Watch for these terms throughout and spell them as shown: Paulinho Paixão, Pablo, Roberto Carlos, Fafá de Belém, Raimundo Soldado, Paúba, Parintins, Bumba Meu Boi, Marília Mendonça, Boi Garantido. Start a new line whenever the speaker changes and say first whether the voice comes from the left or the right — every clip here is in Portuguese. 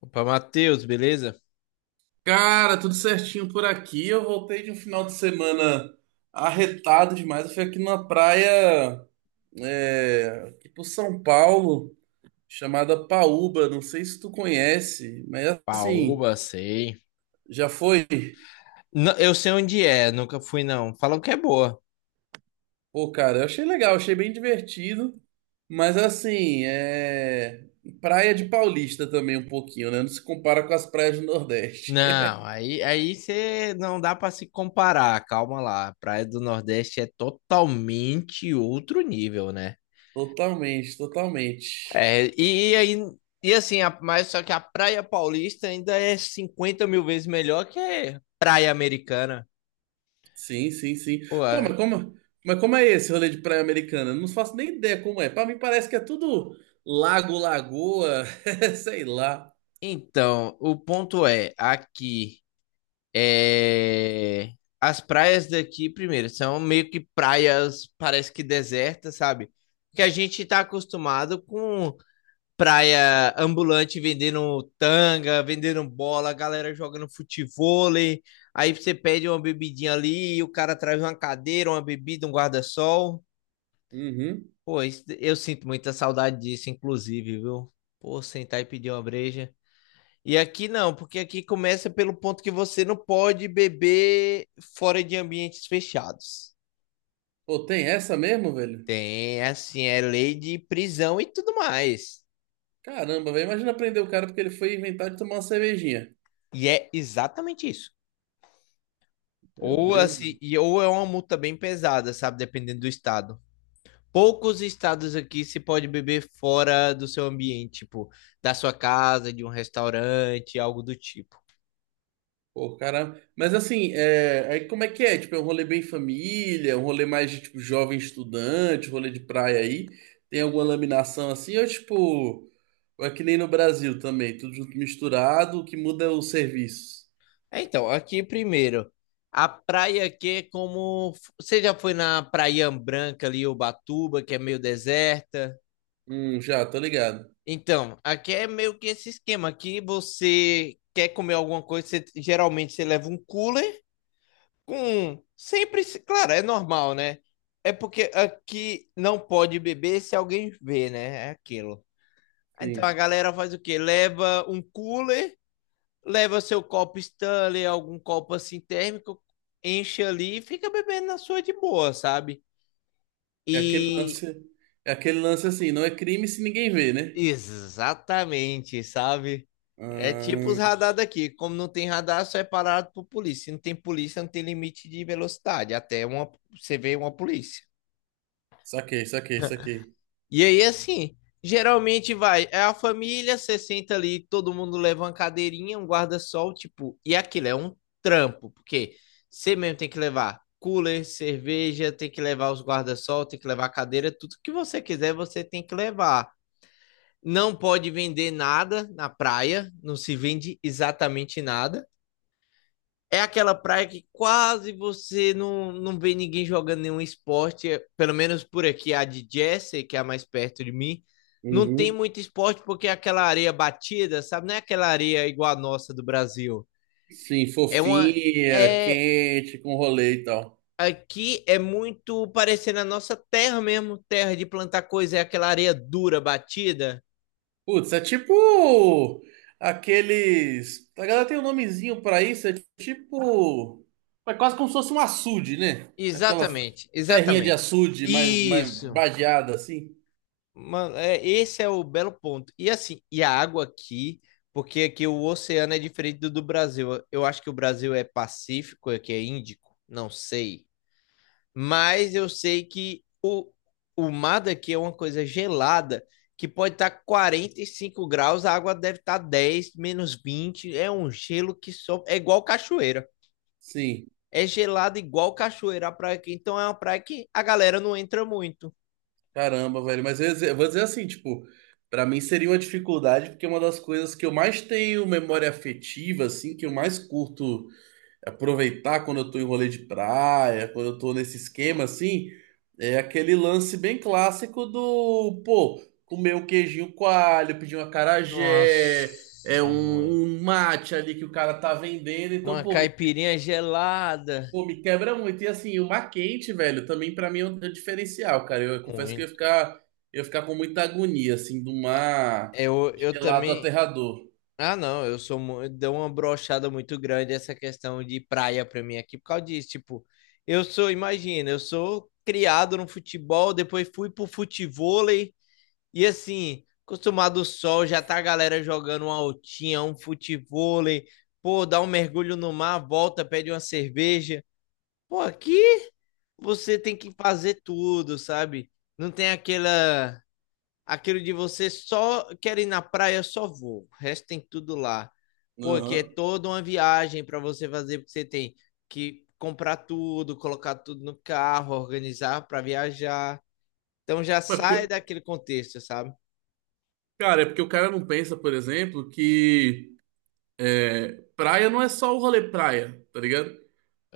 left: Opa, Matheus, beleza?
right: Cara, tudo certinho por aqui. Eu voltei de um final de semana arretado demais. Eu fui aqui numa praia, é, aqui por São Paulo, chamada Paúba. Não sei se tu conhece, mas assim,
left: Paoba, sei.
right: já foi.
left: Não, eu sei onde é, nunca fui não. Falam que é boa.
right: Pô, cara, eu achei legal, achei bem divertido. Mas assim, é praia de paulista também um pouquinho, né? Não se compara com as praias do Nordeste.
left: Não, aí você não dá pra se comparar, calma lá. Praia do Nordeste é totalmente outro nível, né?
right: Totalmente, totalmente.
left: É, e aí e assim, mas só que a Praia Paulista ainda é 50 mil vezes melhor que a Praia Americana.
right: Sim, sim, sim.
left: Pô,
right: Pô, mas como é esse rolê de praia americana? Eu não faço nem ideia como é. Pra mim parece que é tudo lago, lagoa, sei lá.
left: então, o ponto é aqui. É, As praias daqui, primeiro, são meio que praias, parece que desertas, sabe? Que a gente tá acostumado com praia ambulante vendendo tanga, vendendo bola, galera jogando futevôlei. Aí você pede uma bebidinha ali, e o cara traz uma cadeira, uma bebida, um guarda-sol.
right: Uhum.
left: Pô, eu sinto muita saudade disso, inclusive, viu? Pô, sentar e pedir uma breja. E aqui não, porque aqui começa pelo ponto que você não pode beber fora de ambientes fechados.
right: Pô, tem essa mesmo, velho?
left: Tem, assim, é lei de prisão e tudo mais.
right: Caramba, velho. Imagina prender o cara porque ele foi inventar de tomar uma cervejinha.
left: E é exatamente isso.
right: Meu
left: Ou
right: Deus.
left: assim, ou é uma multa bem pesada, sabe? Dependendo do estado. Poucos estados aqui se pode beber fora do seu ambiente, tipo, da sua casa, de um restaurante, algo do tipo.
right: Pô, caramba. Mas assim, é, aí como é que é? Tipo, é um rolê bem família, um rolê mais de tipo jovem estudante, rolê de praia aí. Tem alguma laminação assim? Ou tipo, ou é que nem no Brasil também, tudo junto misturado, o que muda é o serviço.
left: É, então, aqui primeiro, a praia que é como. Você já foi na Praia Branca ali, Ubatuba, que é meio deserta?
right: Já, tô ligado.
left: Então, aqui é meio que esse esquema. Aqui você quer comer alguma coisa, geralmente você leva um cooler com. Sempre. Claro, é normal, né? É porque aqui não pode beber se alguém vê, né? É aquilo. Então a
right: Sim.
left: galera faz o quê? Leva um cooler, leva seu copo Stanley, algum copo assim térmico, enche ali e fica bebendo na sua de boa, sabe?
right: É aquele
left: E
right: lance, é aquele lance assim, não é crime se ninguém vê, né?
left: exatamente, sabe? É tipo os
right: Ah,
left: radar daqui. Como não tem radar, só é parado por polícia. Se não tem polícia, não tem limite de velocidade. Até uma, você vê uma polícia.
right: saquei, saquei, saquei.
left: E aí, assim, geralmente vai, é a família, você senta ali, todo mundo leva uma cadeirinha, um guarda-sol, tipo, e aquilo é um trampo, porque você mesmo tem que levar cooler, cerveja, tem que levar os guarda-sol, tem que levar cadeira, tudo que você quiser, você tem que levar. Não pode vender nada na praia, não se vende exatamente nada. É aquela praia que quase você não vê ninguém jogando nenhum esporte, pelo menos por aqui, a de Jersey, que é a mais perto de mim, não tem
right: Uhum.
left: muito esporte porque é aquela areia batida, sabe? Não é aquela areia igual a nossa do Brasil.
right: Sim,
left: É uma
right: fofinha,
left: é
right: quente, com rolê e tal.
left: aqui é muito parecendo a nossa terra mesmo, terra de plantar coisa, é aquela areia dura batida.
right: Putz, é tipo aqueles. A galera tem um nomezinho pra isso, é tipo. É quase como se fosse um açude, né? Aquelas
left: Exatamente,
right: terrinha de
left: exatamente.
right: açude mais
left: Isso.
right: badeada assim.
left: Mano, é, esse é o belo ponto. E assim, e a água aqui, porque aqui o oceano é diferente do Brasil. Eu acho que o Brasil é Pacífico, aqui é Índico, não sei. Mas eu sei que o mar daqui é uma coisa gelada, que pode estar 45 graus, a água deve estar 10 menos vinte. É um gelo que só. É igual cachoeira.
right: Sim,
left: É gelado igual cachoeira a praia aqui. Então é uma praia que a galera não entra muito.
right: caramba, velho. Mas eu vou dizer assim, tipo, pra mim seria uma dificuldade, porque é uma das coisas que eu mais tenho memória afetiva, assim, que eu mais curto. Aproveitar quando eu tô em rolê de praia, quando eu tô nesse esquema assim, é aquele lance bem clássico do, pô, comer um queijinho coalho, pedir um acarajé, é
left: Nossa, mano.
right: um mate ali que o cara tá vendendo, então,
left: Uma caipirinha gelada.
right: pô, me quebra muito. E assim, o mar quente, velho, também pra mim é um diferencial, cara. Eu confesso que eu ia
left: Muito.
right: ficar, eu ia ficar com muita agonia, assim, do mar
left: Eu
right: gelado
left: também.
right: aterrador.
left: Ah, não. Deu uma brochada muito grande essa questão de praia pra mim aqui por causa disso. Tipo, eu sou, imagina, eu sou criado no futebol, depois fui pro futevôlei e assim, acostumado ao sol, já tá a galera jogando uma altinha, um futevôlei. Pô, dá um mergulho no mar, volta, pede uma cerveja. Pô, aqui você tem que fazer tudo, sabe? Não tem aquela aquilo de você só quer ir na praia, só vou. O resto tem tudo lá. Porque é
right: Aham.
left: toda uma viagem para você fazer, porque você tem que comprar tudo, colocar tudo no carro, organizar para viajar. Então já
right: Mas porque,
left: sai daquele contexto, sabe?
right: cara, é porque o cara não pensa, por exemplo, que é, praia não é só o rolê praia, tá ligado?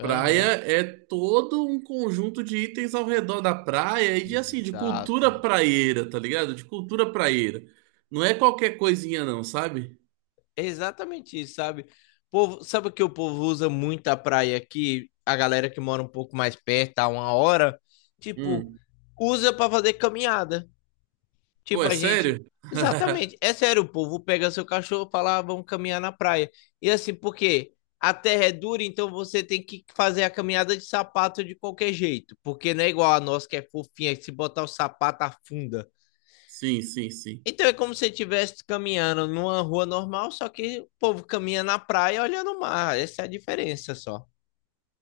right: Praia é todo um conjunto de itens ao redor da praia e de, assim, de cultura
left: Exato.
right: praieira, tá ligado? De cultura praieira. Não é qualquer coisinha não, sabe?
left: É exatamente isso, sabe? Povo, sabe que o povo usa muito a praia aqui? A galera que mora um pouco mais perto, a uma hora, tipo,
right: Hum.
left: usa para fazer caminhada.
right: Pô,
left: Tipo,
right: é
left: a gente.
right: sério?
left: Exatamente. É sério, o povo pega seu cachorro e fala, ah, vamos caminhar na praia. E assim, porque a terra é dura, então você tem que fazer a caminhada de sapato de qualquer jeito. Porque não é igual a nossa que é fofinha, que se botar o sapato afunda.
right: Sim, sim, sim.
left: Então é como se você estivesse caminhando numa rua normal, só que o povo caminha na praia olhando o mar. Essa é a diferença só.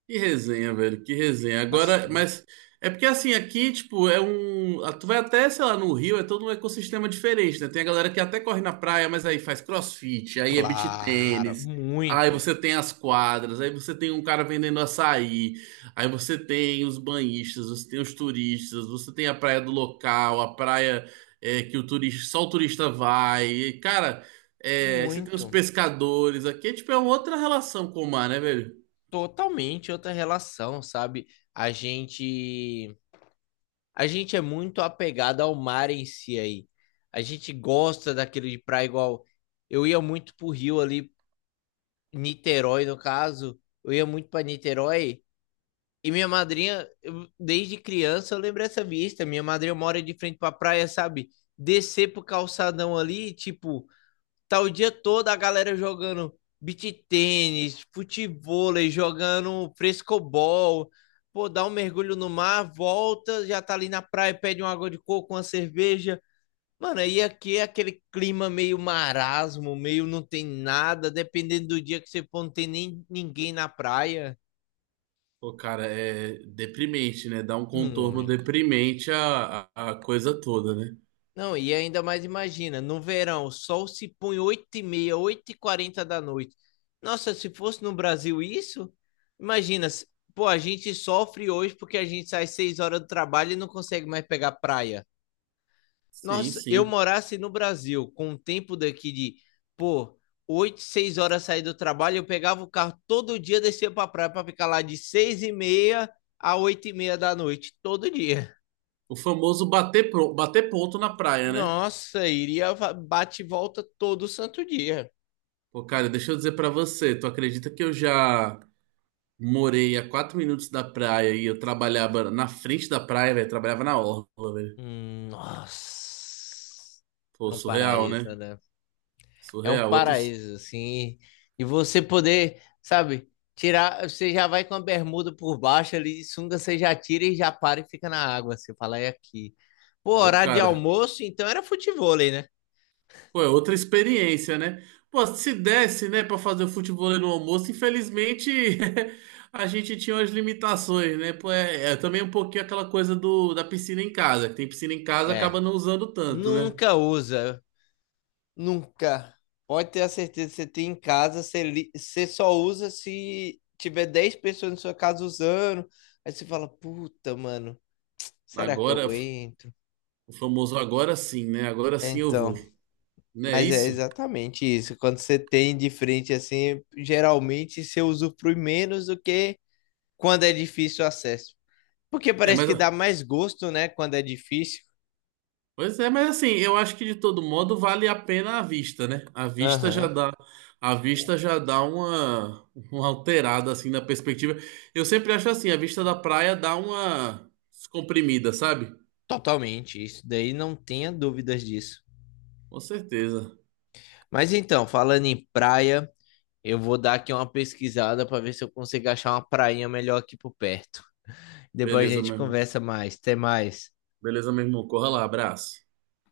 right: Que resenha, velho, que resenha.
left: Nossa,
right: Agora,
left: muito
right: mas é porque assim, aqui, tipo, é um. Ah, tu vai até, sei lá, no Rio, é todo um ecossistema diferente, né? Tem a galera que até corre na praia, mas aí faz crossfit, aí é beach
left: claro,
right: tênis, aí
left: muito,
right: você tem as quadras, aí você tem um cara vendendo açaí, aí você tem os banhistas, você tem os turistas, você tem a praia do local, a praia é, que o turista, só o turista vai. E, cara, é, aí você tem os
left: muito,
right: pescadores aqui, é, tipo, é uma outra relação com o mar, né, velho?
left: totalmente outra relação, sabe? A gente a gente é muito apegado ao mar em si aí. A gente gosta daquilo de praia igual. Eu ia muito pro Rio ali, Niterói no caso. Eu ia muito pra Niterói e minha madrinha, desde criança eu lembro essa vista. Minha madrinha mora de frente pra praia, sabe? Descer pro calçadão ali, tipo, tá o dia todo a galera jogando beach tênis, futevôlei, jogando frescobol. Pô, dá um mergulho no mar, volta, já tá ali na praia, pede uma água de coco, uma cerveja. Mano, aí aqui é aquele clima meio marasmo, meio não tem nada, dependendo do dia que você for, não tem nem ninguém na praia.
right: Pô, cara, é deprimente, né? Dá um contorno
left: Muito.
right: deprimente a coisa toda, né?
left: Não, e ainda mais imagina, no verão, o sol se põe 8:30, 8:40 da noite. Nossa, se fosse no Brasil isso, imagina, pô, a gente sofre hoje porque a gente sai 6 horas do trabalho e não consegue mais pegar praia.
right: Sim,
left: Nossa, eu
right: sim.
left: morasse no Brasil, com o tempo daqui de, pô, oito, 6 horas sair do trabalho, eu pegava o carro todo dia, descia pra praia pra ficar lá de 6:30 a 8:30 da noite, todo dia.
right: O famoso bater ponto na praia, né?
left: Nossa, iria bate e volta todo santo dia.
right: Pô, cara, deixa eu dizer pra você, tu acredita que eu já morei a 4 minutos da praia e eu trabalhava na frente da praia, velho? Trabalhava na orla, velho.
left: Hum. Nossa.
right: Pô,
left: É um
right: surreal,
left: paraíso,
right: né?
left: né? É um
right: Surreal. Outras.
left: paraíso, assim. E você poder, sabe, tirar. Você já vai com a bermuda por baixo ali de sunga, você já tira e já para e fica na água. Você fala, é aqui. Pô,
right: Pô,
left: horário de
right: cara.
left: almoço, então era futevôlei, né?
right: Pô, é outra experiência, né? Pô, se desse, né, pra fazer o futebol no almoço, infelizmente a gente tinha umas limitações, né? Pô, é também um pouquinho aquela coisa da piscina em casa. Que tem piscina em casa,
left: É.
right: acaba não usando tanto, né?
left: Nunca usa. Nunca. Pode ter a certeza que você tem em casa, você só usa se tiver 10 pessoas na sua casa usando. Aí você fala, puta, mano, será que
right: Agora,
left: eu entro?
right: o famoso agora sim, né? Agora
left: É.
right: sim eu vou.
left: Então,
right: Não é
left: mas é
right: isso?
left: exatamente isso. Quando você tem de frente assim, geralmente você usufrui menos do que quando é difícil o acesso. Porque
right: É,
left: parece
right: mas.
left: que dá mais gosto, né, quando é difícil.
right: Pois é, mas assim, eu acho que de todo modo vale a pena a vista, né? A vista já
left: Aham,
right: dá, a vista já dá uma alterada assim na perspectiva. Eu sempre acho assim, a vista da praia dá uma descomprimida, sabe?
left: totalmente. Isso daí não tenha dúvidas disso.
right: Com certeza.
left: Mas então, falando em praia. Eu vou dar aqui uma pesquisada para ver se eu consigo achar uma prainha melhor aqui por perto. Depois a
right: Beleza,
left: gente
right: meu irmão.
left: conversa mais. Até mais.
right: Beleza, meu irmão. Corra lá, abraço.